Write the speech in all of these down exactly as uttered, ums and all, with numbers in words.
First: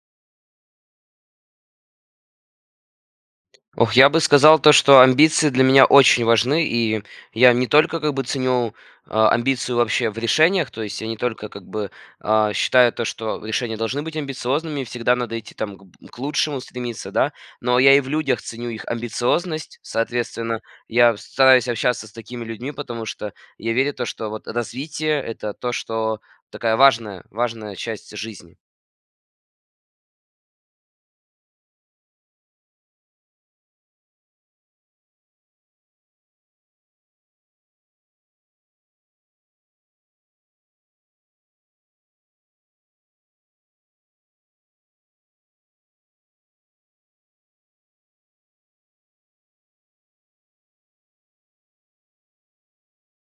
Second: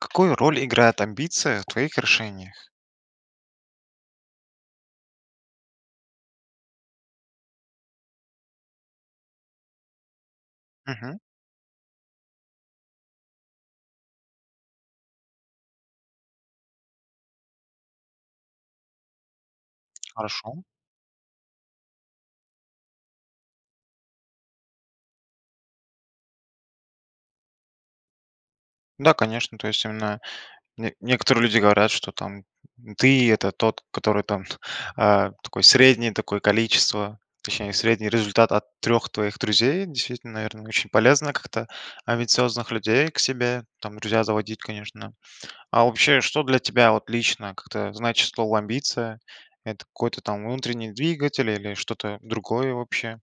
Какую роль играют амбиции в твоих решениях? Ох, я бы сказал то, что амбиции для меня очень важны, и я не только, как бы, ценю, а, амбиции вообще в решениях, то есть я не Мгм. только, как бы, а, считаю то, что решения должны быть амбициозными, всегда надо идти, там, к б к лучшему стремиться, да. Но я и в людях ценю их амбициозность, Хорошо. соответственно, я с стараюсь общаться с такими людьми, потому что я верю то, что, вот, развитие- это то, что такая важная важная часть жизни. Да, конечно. То есть она не некоторые люди говорят, что, там, м, ты- это тот, который, там, а, такой среднее такое количество, точнее, средний результат от трех твоих друзей. Действительно, наверно, очень полезно как-то амбициозных людей к себе там друзья заводить, конечно. А вообще, что для тебя вот лично, как-то, значит слово "амбиция"? Это какой-то, там, внутренний двигатель, или что-то другое вообще?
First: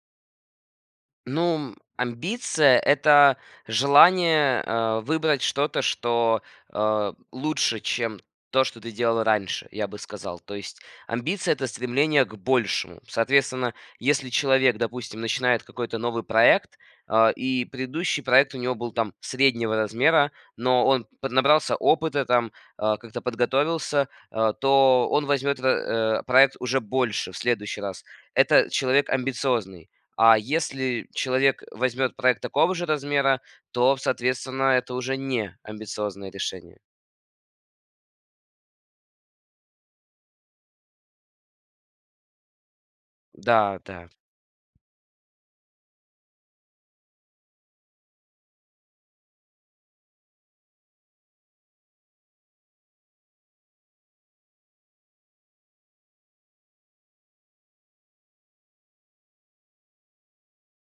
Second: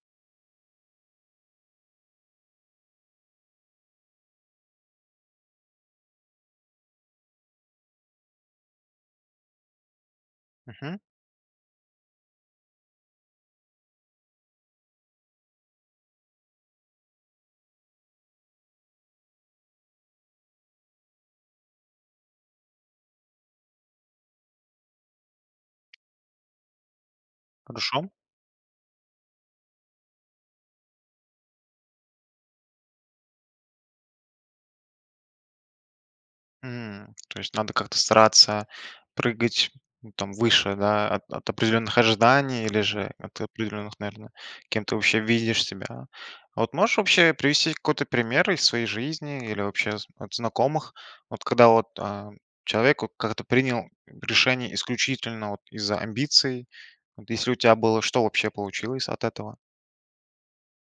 Ну, м, амбиция- это желание, а, выбрать что-то, что, а, лучше, чем то, что ты делал раньше, я бы сказал. То есть Мгм. амбиция- это стремление к большему. Соответственно, если человек, допустим, начинает какой-то новый проект, а, и предыдущий проект у него был там среднего размера, но он поднабрался опыта, там, а, как-то подготовился, а, то он возьмёт в э, проект уже больше в следующий Хорошо. раз. Это человек амбициозный, а если человек возьмет проект такого же размера, то, соответственно, это уже не амбициозные решения. М, то есть надо как-то стараться прыгать, там, выше, да, от от определенных ожиданий или же от Да, определенных, да. наверно кем ты вообще видишь себя. А вот можешь вообще привести какой-то пример из своей жизни или вообще з от знакомых? Вот когда вот, а, человек, вот, как-то принял, м, решение исключительно, вот, из-за амбиций. Вот если у тя было, что вообще получилось от этого?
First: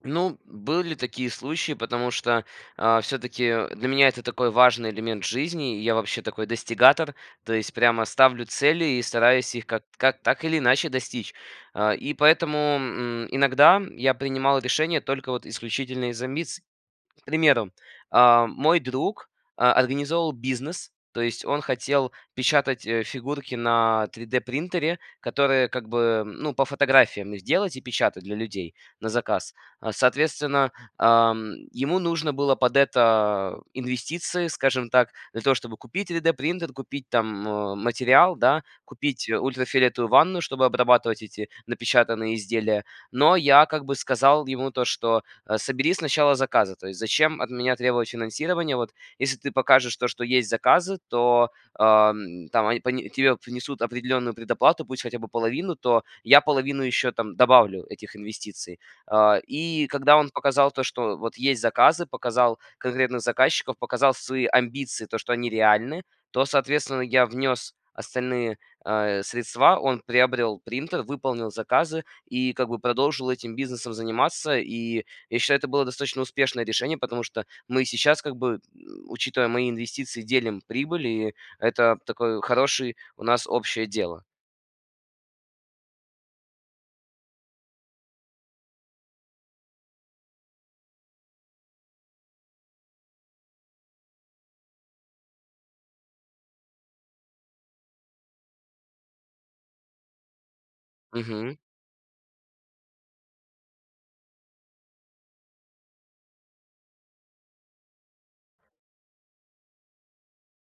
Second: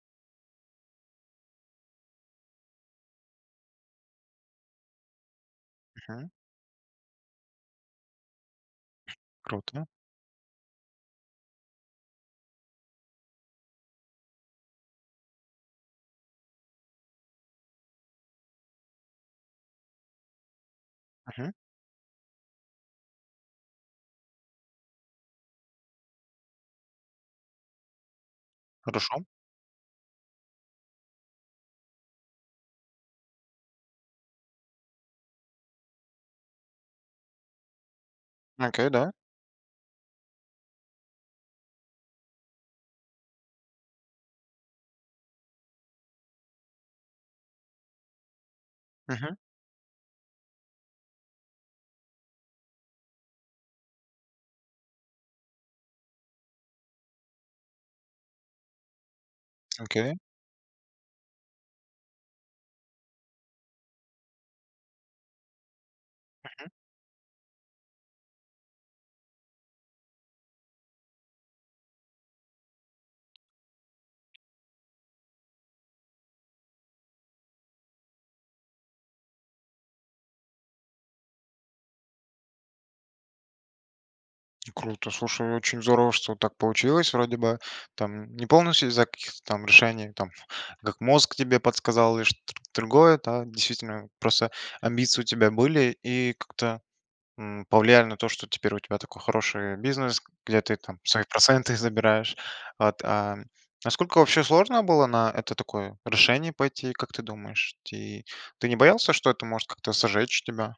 Ну, были такие случаи, потому что, а, всё-таки для меня это такой важный элемент в жизни. Я вообще Мгм. такой достигатор, то есть прямо ставлю цели и стараюсь их ка Круто. как так или иначе достичь. А, и поэтому, м, иногда я принимал решения только, вот, исключительно из-за амбиций. К примеру, а, мой друг, э, организовывал бизнес, то есть Мгм. он хотел печатать, э, фигурки на три дэ принтере, которые как бы, ну, по фотографиям их делать и печатать для людей на Хорошо. заказ. А, соответственно, ам, ему нужно было под это инвестиции, скажем так, для того чтобы купить три дэ принтер, купить там, э, материал, да, Окей, да. купить ультрафиолетовую ванну, чтобы обрабатывать эти напечатанные изделия. Но я, как бы, сказал ему то что, э: "Собери сначала заказы". То есть зачем от меня требовать финансирование? Вот Мгм. если ты покажешь то что есть заказы, то, эм, там они пони тебе внесут определенную предоплату, пусть хотя бы половину, то я половину ещё, там, добавлю этих инвестиций. Э, и Окей. когда он показал то что, вот, есть заказы, показал конкретных заказчиков, показал свои амбиции, то что они реальны, то, Мгм. соответственно, я внес остальные, э, средства. Он приобрел принтер, выполнил заказы и как бы продолжил этим бизнесом заниматься. И я считаю, это было достаточно успешное решение, потому что мы сейчас, как бы, м, учитывая мои инвестиции, делим прибыль, и это такое хороший у нас общее дело. Круто! Слушай, очень здорово, что так получилось. Вроде бы там не полностью из-за каких-то там решений, там, как мозг тебе подсказал или шт тр другое, да действительно просто амбиции у тебя были и как-то, м, повлияли на то, что теперь у тебя такой хороший бизнес, где ты там свои Мгм. проценты забираешь. А т а сколько вообще сложно было на это такое решение пойти? Как ты думаешь, ти ты не боялся, что это может как-то "сожечь" тебя?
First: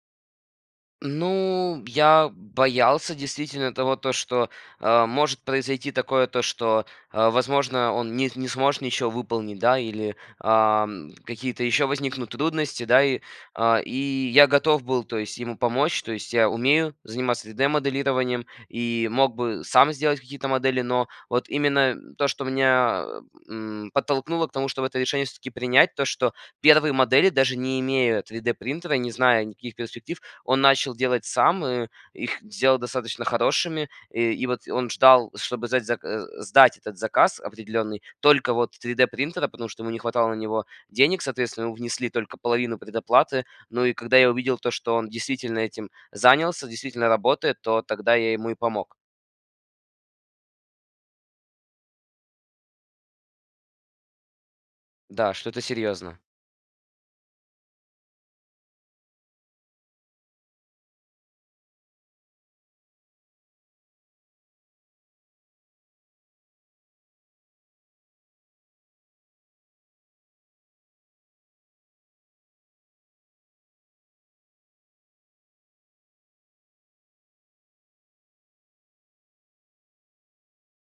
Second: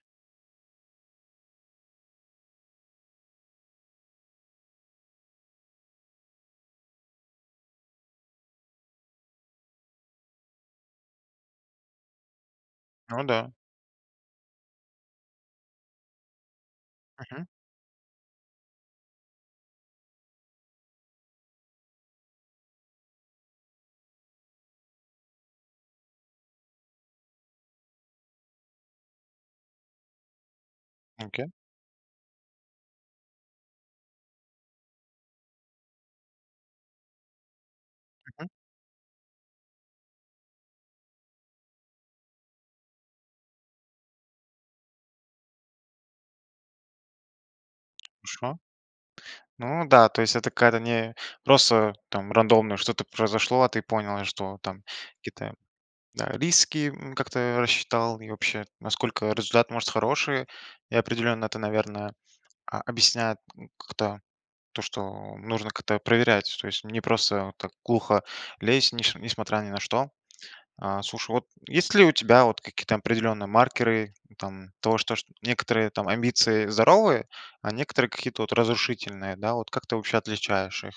Ну, я боялся, действительно, того, то, что, а, может произойти такое, то, что, а, возможно, он не не сможет ничё выполнить, да. Или, ам, какие-то еще возникнут трудности. Да, и, Ну да. а, и я готов был, то есть, ему помочь. То есть, я умею заниматься Мгм. 3D-моделированием, и мог бы сам сделать какие-то модели, но, вот именно то, что меня, м, подтолкнуло к тому, чтобы это решение всё-таки принять. То, что первые модели, даже не имея 3D-принтера, не зная никаких перспектив, он начал делать Окей. сам, и их сделал достаточно хорошими. И, и, вот, он ждал, чтобы сдать, э, сдать этот заказ определенный Мгм. только, вот, 3D-принтера, потому что ему не хватало на него денег, соответственно, внесли только половину предоплаты. Ну, и, когда я увидел то, что он действительно этим занялся, действительно работает, то тогда я ему и Хорошо. помог. Ну да, то есть это какая-то не просто, там, рандомно, что-то произошло. А ты понял, что, там, Да, какие-то что-то серьезно. да, риски, м, как-то рассчитал и вообще, насколько результат может хороший. И определенно это, наверное, а, объясняет н как-то то, что нужно как-то проверять, то есть не просто так глухо лезть, неш несмотря ни на что. А, слушай, вот, есть ли у тебя, вот, какие-то определенные маркеры, там, того, то, что некоторые там амбиции здоровые, а некоторые какие-то, вот, разрушительные, да? Вот, как ты вообще отличаешь их?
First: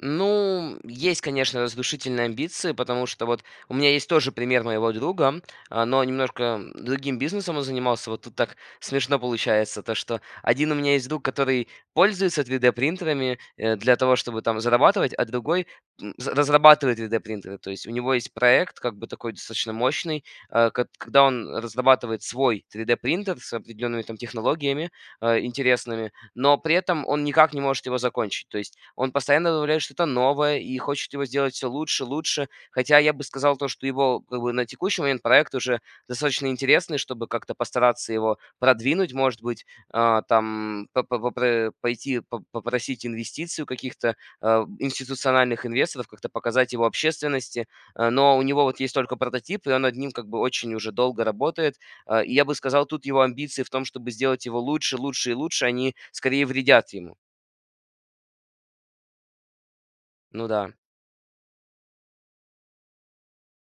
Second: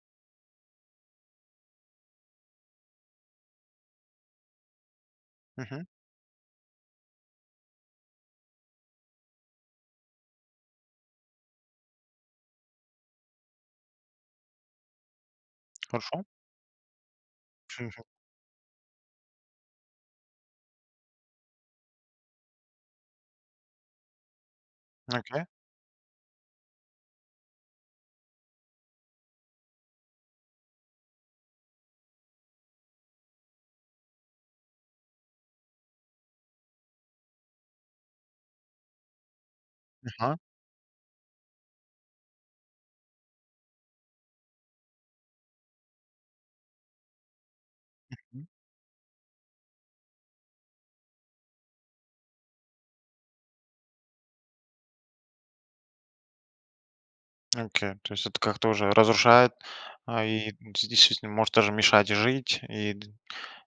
Ну, есть, конечно, разрушительные амбиции. Потому что вот у меня есть тоже пример моего друга, Мгм. э, но немножко другим бизнесом он занимался. Вот тут так смешно получается, то что один у меня есть друг, который пользуется 3D-принтерами, э, для того, чтобы там зарабатывать, а другой, м, Хорошо. разрабатывает 3D-принтеры. То есть у него есть проект, как бы такой, достаточно мощный, э к когда он разрабатывает свой 3D-принтер с определенными там технологиями, а, Окей. интересными, но при этом он никак не может его закончить. То есть он постоянно добавляет что-то новое и хочет его сделать всё лучше, лучше. Хотя я бы сказал, то что его, как бы, на текущий момент- проект уже достаточно интересный, чтобы как-то постараться его продвинуть. Может быть, а, Ага. там по попр пойти по попросить инвестиций у каких-то, э, институциональных инвесторов, как-то показать его общественности, э. Но у Мгм. него вот есть только прототип, и он над ним как бы очень уже долго работает. Э, и я бы сказал, тут его амбиции в том, чтобы сделать его лучше, лучше и лучше, они скорее вредят ему. Окей, то есть это как-то уже разрушает, а, Ну и да. де действительно может даже мешать жить. И д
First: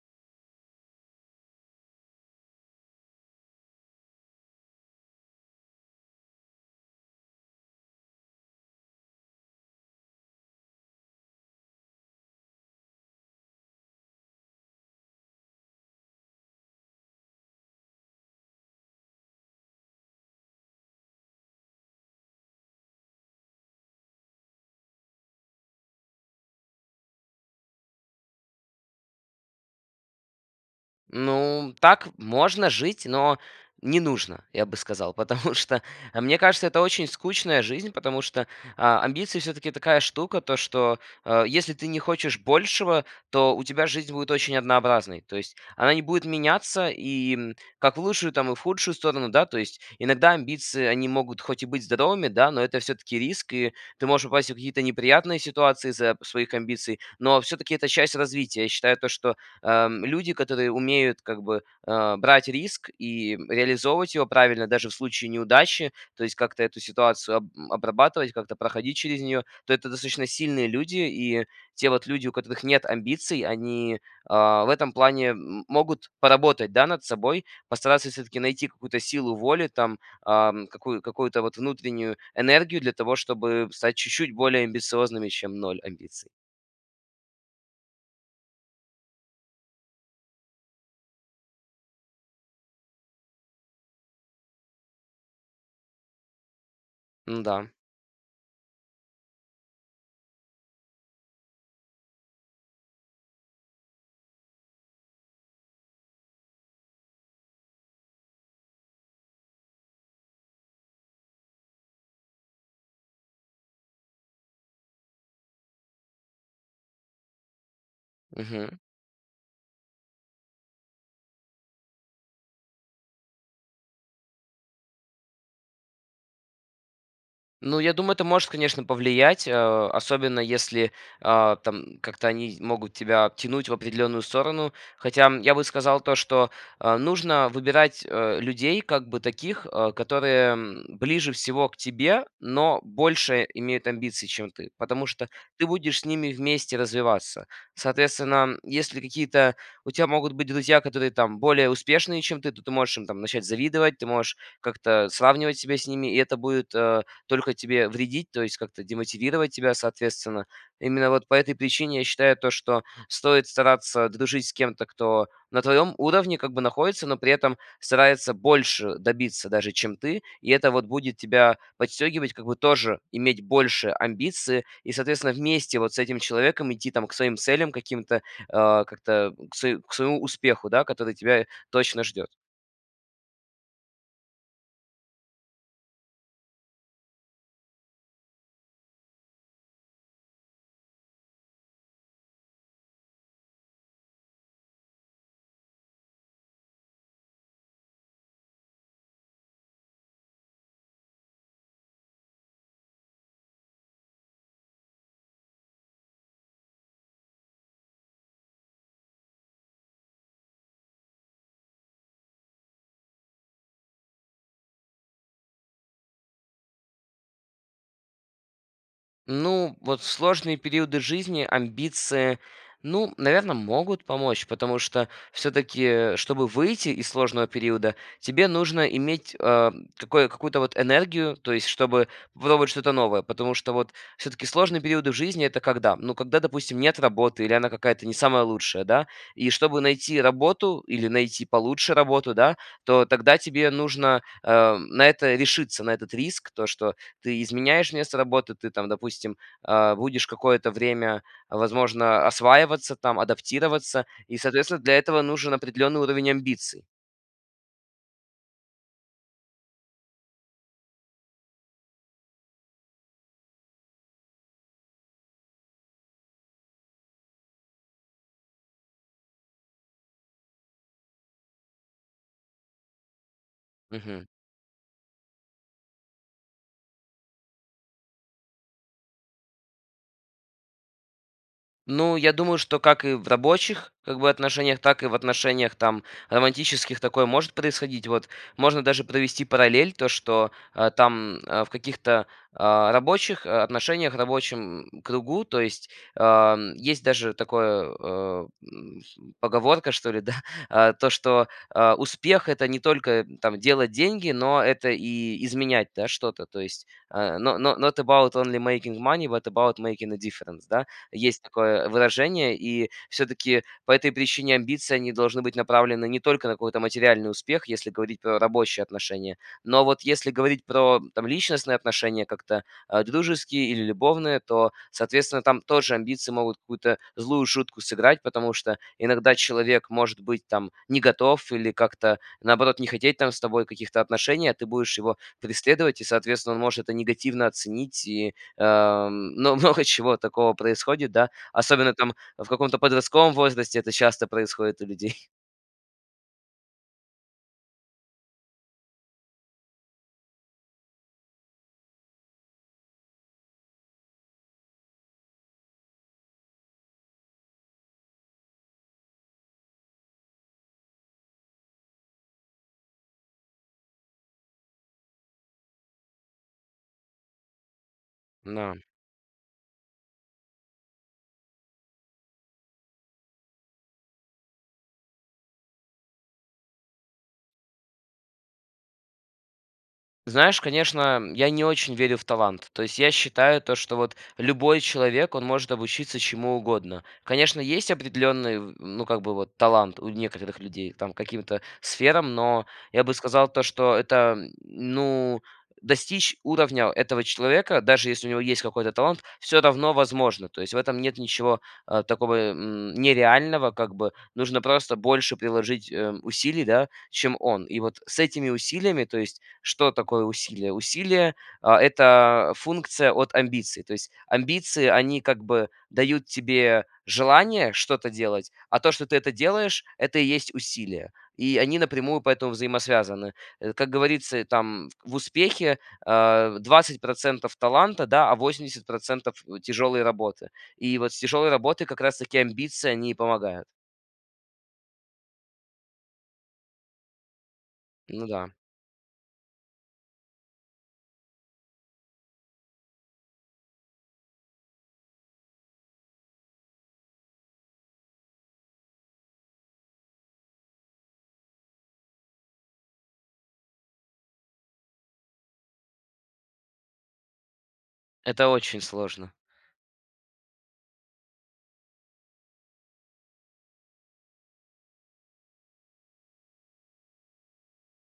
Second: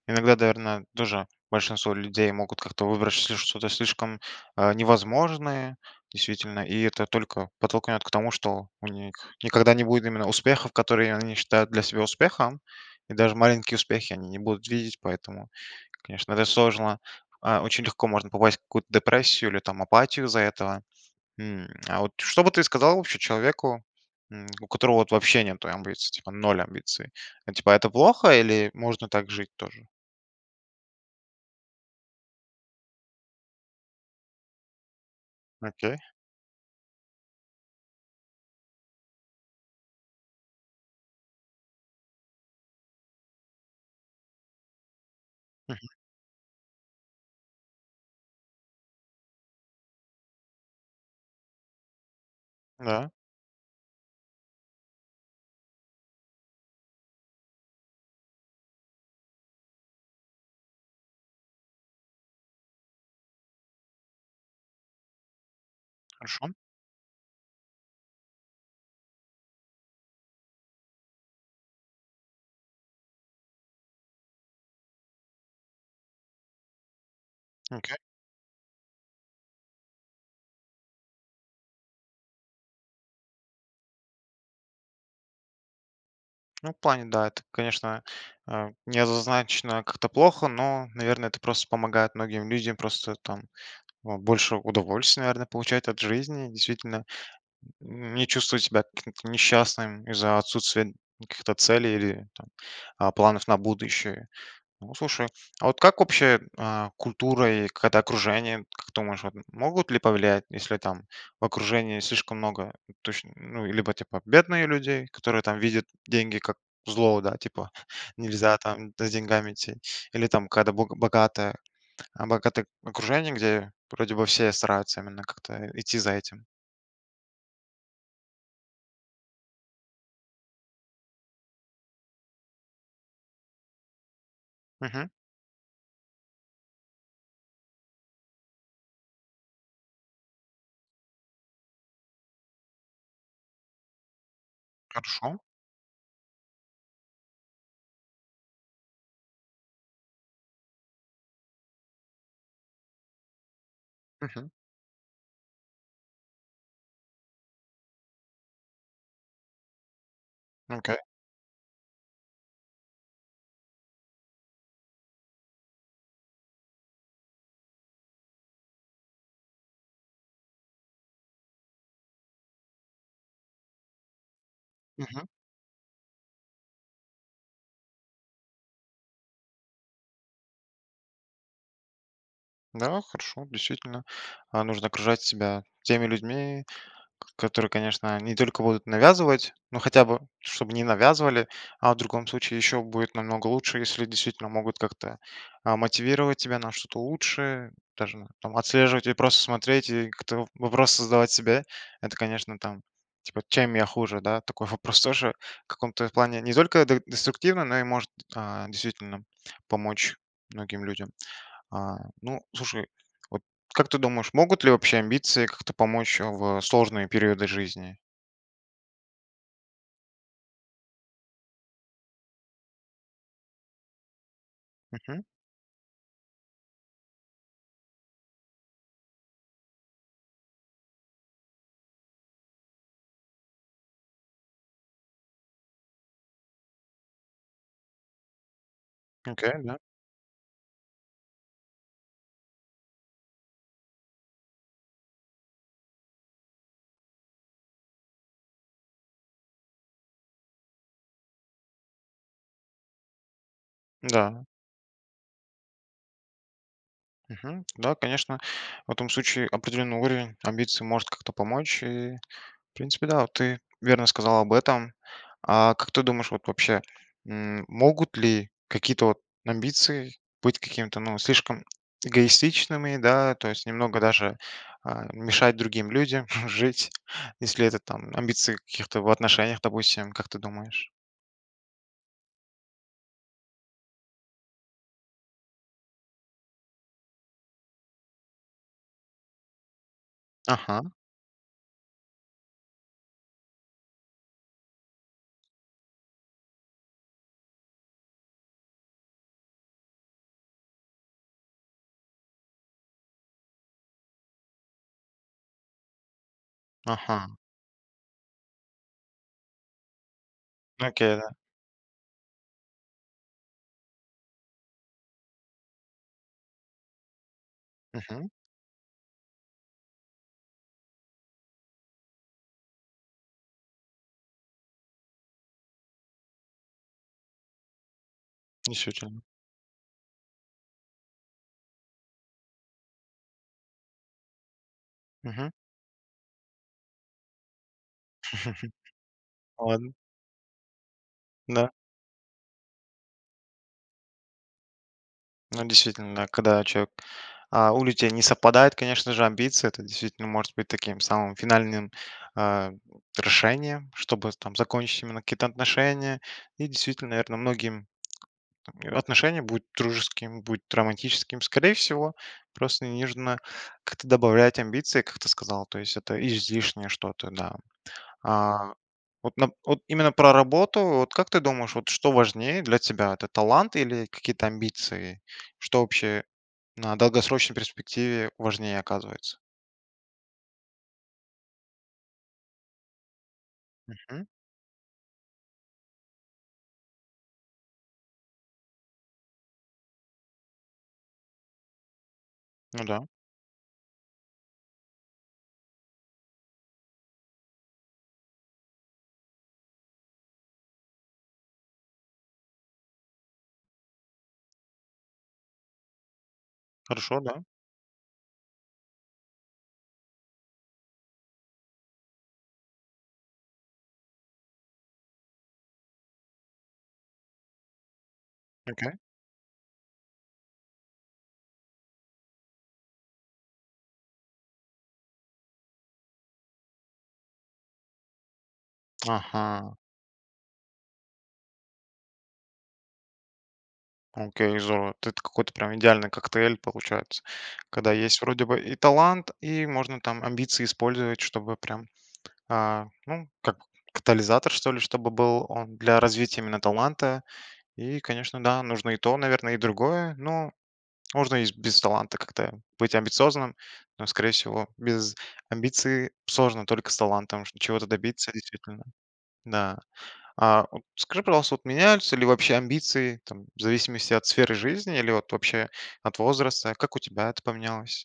Иногда, наверно, тоже большинство людей могут как-то выбрать чл что-то слишком, э, невозможное. Действительно, и это только подтолкнет к тому, что у них никогда не будет именно успехов, которые они считают для себя успехом, и даже маленькие успехи они не будут видеть. Поэтому, конечно, это сложно. А, очень легко можно попасть в какую-то депрессию или там апатию из-за этого. М, а, вот что бы ты сказал вообще человеку, м, у которого вот вообще нету амбиций, типа ноль амбиций? Типа это плохо, или можно так жить тоже? Ну, м, так можно жить. Но не нужно, я бы сказал. Потому что, Окей. мне кажется, это очень скучная жизнь. Потому что, а, амбиции всё-таки такая штука. То, что, э, если ты не хочешь большего, то у тебя жизнь будет очень однообразной. То есть Мгм. она не будет меняться и, м, как в лучшую, там и в худшую сторону. Да, то есть иногда амбиции- они могут хоть и быть здоровыми, да, но это Да. всё-таки риск, и ты можешь попасть в какие-то неприятные ситуации из-за своих амбиций. Но всё-таки это часть развития. Я считаю то, что, э, м, люди, которые умеют как бы, э, брать риск и, м, реализовывать его правильно даже в случае неудачи, то есть Хорошо. как-то эту ситуацию об обрабатывать, как-то проходить через неё, то это достаточно сильные люди. И те вот люди, у которых нет амбиций, они, э, в этом плане, м, могут поработать, да, над собой: Окей. постараться всё-таки найти какую-то силу воли там, ам, какую какую-то вот внутреннюю энергию для того, чтобы стать чуть-чуть более амбициозными, чем ноль амбиций. Ну, в плане, да, это, конечно, э, не однозначно как-то плохо. Но, наверно, это просто помогает многим людям просто там, э, больше удовольствия, наверно, получать от жизни. Действительно, Н-да. м, не чувствовать себя каким-то несчастным из-за отсутствия каких-то целей или там, э, планов на будущее. Ну, слушай А вот как общая, э, культура и какая-то окружение, как думаешь вот, могут ли повлиять? Если там в окружении слишком много, точно, ну, э, либо, типа, бедные людей, которые там видят деньги как зло, да, типа, нельзя Мгм. там за деньгами идти, или там когда бога богатое э, богатое окружение, где вроде бы все стараются именно как-то, э, идти за этим. Ну, я думаю это может, конечно, повлиять, э, особенно, если, а, там как-то они могут тебя тянуть в определенную сторону. Мгм. Хотя я бы сказал то, что, э, нужно выбирать, э, людей как бы таких, э, которые, м, ближе всего к тебе, но больше имеют амбиций, чем ты, потому что Хорошо. ты будешь с ними вместе развиваться. Соответственно, м, если какие-то у тя могут быть друзья, которые, там, более успешные, чем ты, то ты можешь им, там, начать завидовать, ты можешь Мгм. как-то сравнивать себя с ними, и это будет, э, только тебе вредить, то есть как-то демотивировать тебя, соответственно. Окей. Именно вот по этой причине я считаю, то что стоит стараться дружить с кем-то, кто на твоем уровне, как бы, находится, но при этом старается больше добиться даже чем ты, и это, вот, будет тебя подстегивать, как бы, тоже иметь большие амбиции и Мгм. соответственно вместе вот с этим человеком идти, там, к своим целям каким-то, э, как-то, э, к свое к своему успеху, да, который тебя точно ждет. Да, хорошо. Действительно, а, нужно окружать себя теми людьми, которые, конечно, не только будут навязывать, но хотя бы чтобы не навязывали, а в другом случае ещё будет намного лучше, если действительно могут как-то, а, мотивировать тебя на что-то лучшее, даже, там, отслеживать и просто смотреть, и как-то вопросы задавать себе. Это, конечно, там, типа: "чем я хуже, да?" Такой вопрос тоже, в каком-то плане, не только де деструктивно, но и может, а, действительно помочь многим людям. А, ну, слушай, вот как ты думаешь, могут ли общие амбиции как-то помочь, а, в сложные периоды жизни? Ну, вот в сложные периоды жизни амбиции, ну, наверно, могут помочь, потому что Мгм. всё-таки, э, чтобы выйти из сложного периода, тебе нужно иметь, а, м, такое, какую-то вот энергию, то есть чтобы было вот что-то новое. Потому что, вот всё-таки сложные периоды в жизни это когда? Ну, когда, допустим, нет работы, или она какая-то не самая лучшая, да. И Окей. Да. чтобы найти работу или найти получше работу, да, то тогда тебе нужно, э, м, на это решиться, на этот риск, то что ты изменяешь место работы, ты, там, допустим, а, будешь какое-то время, возможно, осваиваться, там, адаптироваться, и Да. соответственно для этого нужен определенный уровень амбиций. Мгм. Да, конечно. В этом случае определенный уровень амбиций может как-то помочь и В принципе, да, вот ты верно сказала об этом. А, как ты думаешь, вот вообще, м, могут ли какие-то вот амбиции быть какими-то, ну, слишком эгоистичными, да, то есть немного Мгм. даже, а, мешать другим людям жить, если это там, амбиции каких-то в отношениях, допустим, как ты думаешь? Ну, я думаю, что как и в рабочих, как бы, отношениях, так и в отношениях там романтических такое может происходить. Вот. Можно даже провести параллель, то что Ага. там, э, в каких-то, а, рабочих о отношениях, рабочем кругу, то есть, а, м есть даже такое, э, м, поговорка, что ли да, то что, э, успех- это не только там делать деньги, но это и изменять, да, что-то, то есть: Ага. "No no not about only making money, but about making a difference", да? Окей, да. Есть такое выражение, и всё-таки по этой причине амбиции, они должны быть направлены не только на какой-то материальный успех, если говорить Мгм. про рабочие отношения, но вот если говорить про, там, личностные отношения, как-то, а, дружеские, или любовные, то соответственно там тоже амбиции могут какую-то злую шутку сыграть, потому что Действительно. иногда человек может быть, там, не готов, или как-то наоборот не хотеть, там, с тобой каких-то отношений, а ты будешь его Мгм. преследовать и соответственно он может это негативно оценить и, э, но много Ладно. чего такого происходит, да. Да. Особенно там, в каком-то подростковом возрасте это часто происходит у людей. Но действительно, да, когда человек а, у людей не совпадают конечно же амбиции это действительно может быть таким самым финальным, а, решением, чтобы там закончить именно какие-то отношения. И, действительно, наверное, многим Там не отношения будут дружескими, будут романтическими. Скорее всего, просто не нужно, как-то добавлять амбиции, как ты сказал. То есть это излишнее что-то, да. А, На вот нап от именно про работу. Вот как ты думаешь, вот что важнее для тебя- это талант или какие-то амбиции? Что вообще на долгосрочной перспективе важнее оказывается? Знаешь, конечно, я не очень верю в талант, то есть я считаю то, что вот Мгм. любой человек, он может обучиться чему угодно. Конечно, есть определенный в ну, как бы вот талант у некоторых людей там к каким-то сферам. Но Ну я да. бы сказал то, что это, ну достичь уровня этого человека, даже если у него есть какой-то талант, всё равно возможно. То есть в этом нет ничего, э, такого, м, нереального, как бы. Нужно просто больше приложить, э, усилий, да, Хорошо, чем да. он. И вот с этими усилиями То есть что такое усилия? Усилия- э, это функция от амбиций. То есть амбиции, они как бы дают тебе желание что-то делать, а Окей. то, что ты это делаешь,- это и есть усилия. И они напрямую поэтому взаимосвязаны. Э, как говорится там: в успехе, э, двадцать процентов таланта, да, а восемьдесят процентов, э, Ага. тяжелой работы. И вот с тяжелой работой как раз таки амбиции, они помогают. Oкей. Здорово. Это какой-то прям идеальный коктейль получается. Когда есть Ну вроде да. бы и талант, и можно там амбиции использовать, чтобы прям, а, ну, как катализатор, что ли, чтобы был он для развития именно таланта. И конечно, да, нужно и то, наверно, и другое, но можно и без таланта как-то быть амбициозным. Но, скорее всего, без амбиций сложно только с талантом что чего-то добиться, Это очень действительно. сложно. Да. А, подскажи, пожалуйста, вот меняются ли вобще амбиции там в зависимости от сферы жизни, или вот вообще от возраста? Как у тебя это поменялось?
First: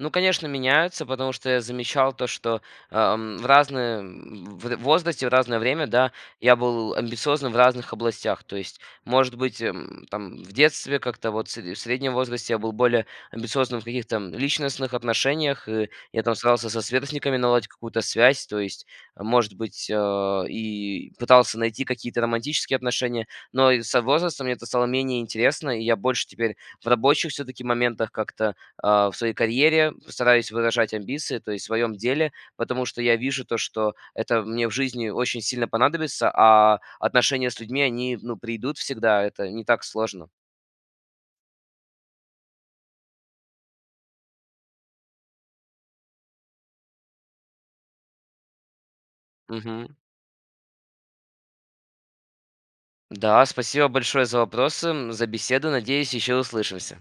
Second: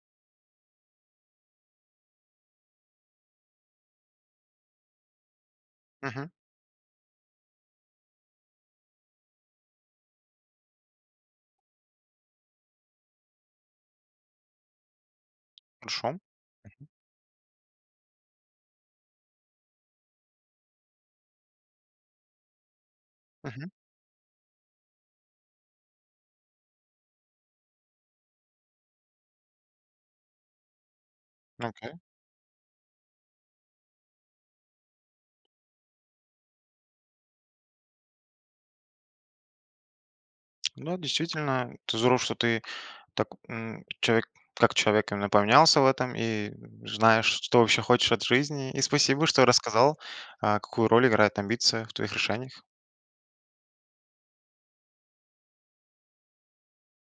Ну, конечно, меняются, потому что я замечал то, что, э эм, в разное в возрасте в разное время, да, Мгм. я был амбициозным в разных областях. То есть, может быть, м, там в детстве как-то вот, сре в среднем возрасте, я был более амбициозным в каких-то, м, личностных отношениях. И Хорошо. я там старался со Мгм. сверстниками наладить какую-то связь. То есть, может быть, э, и пытался найти какие-то романтические отношения. Мгм. Но и со возрастом мне это стало менее интересно. И я больше теперь в рабочих всё-таки моментах как-то, э, в своей карьере стараюсь выражать амбиции, то есть в своем Окей. деле, потому что я вижу то, что это мне в жизни очень сильно понадобится, а отношения с людьми, они, ну, прийдут всегда, это не так сложно. Да, действительно, это здорово, что ты так, м, человек как человек именно поменялся в этом и знаешь, что вообще хочешь от жизни. И спасибо, что Мгм. рассказал, э, какую роль играет амбиция в твоих решениях. Да, спасибо большое за вопросы, м, за беседу! Надеюсь, еще услышимся.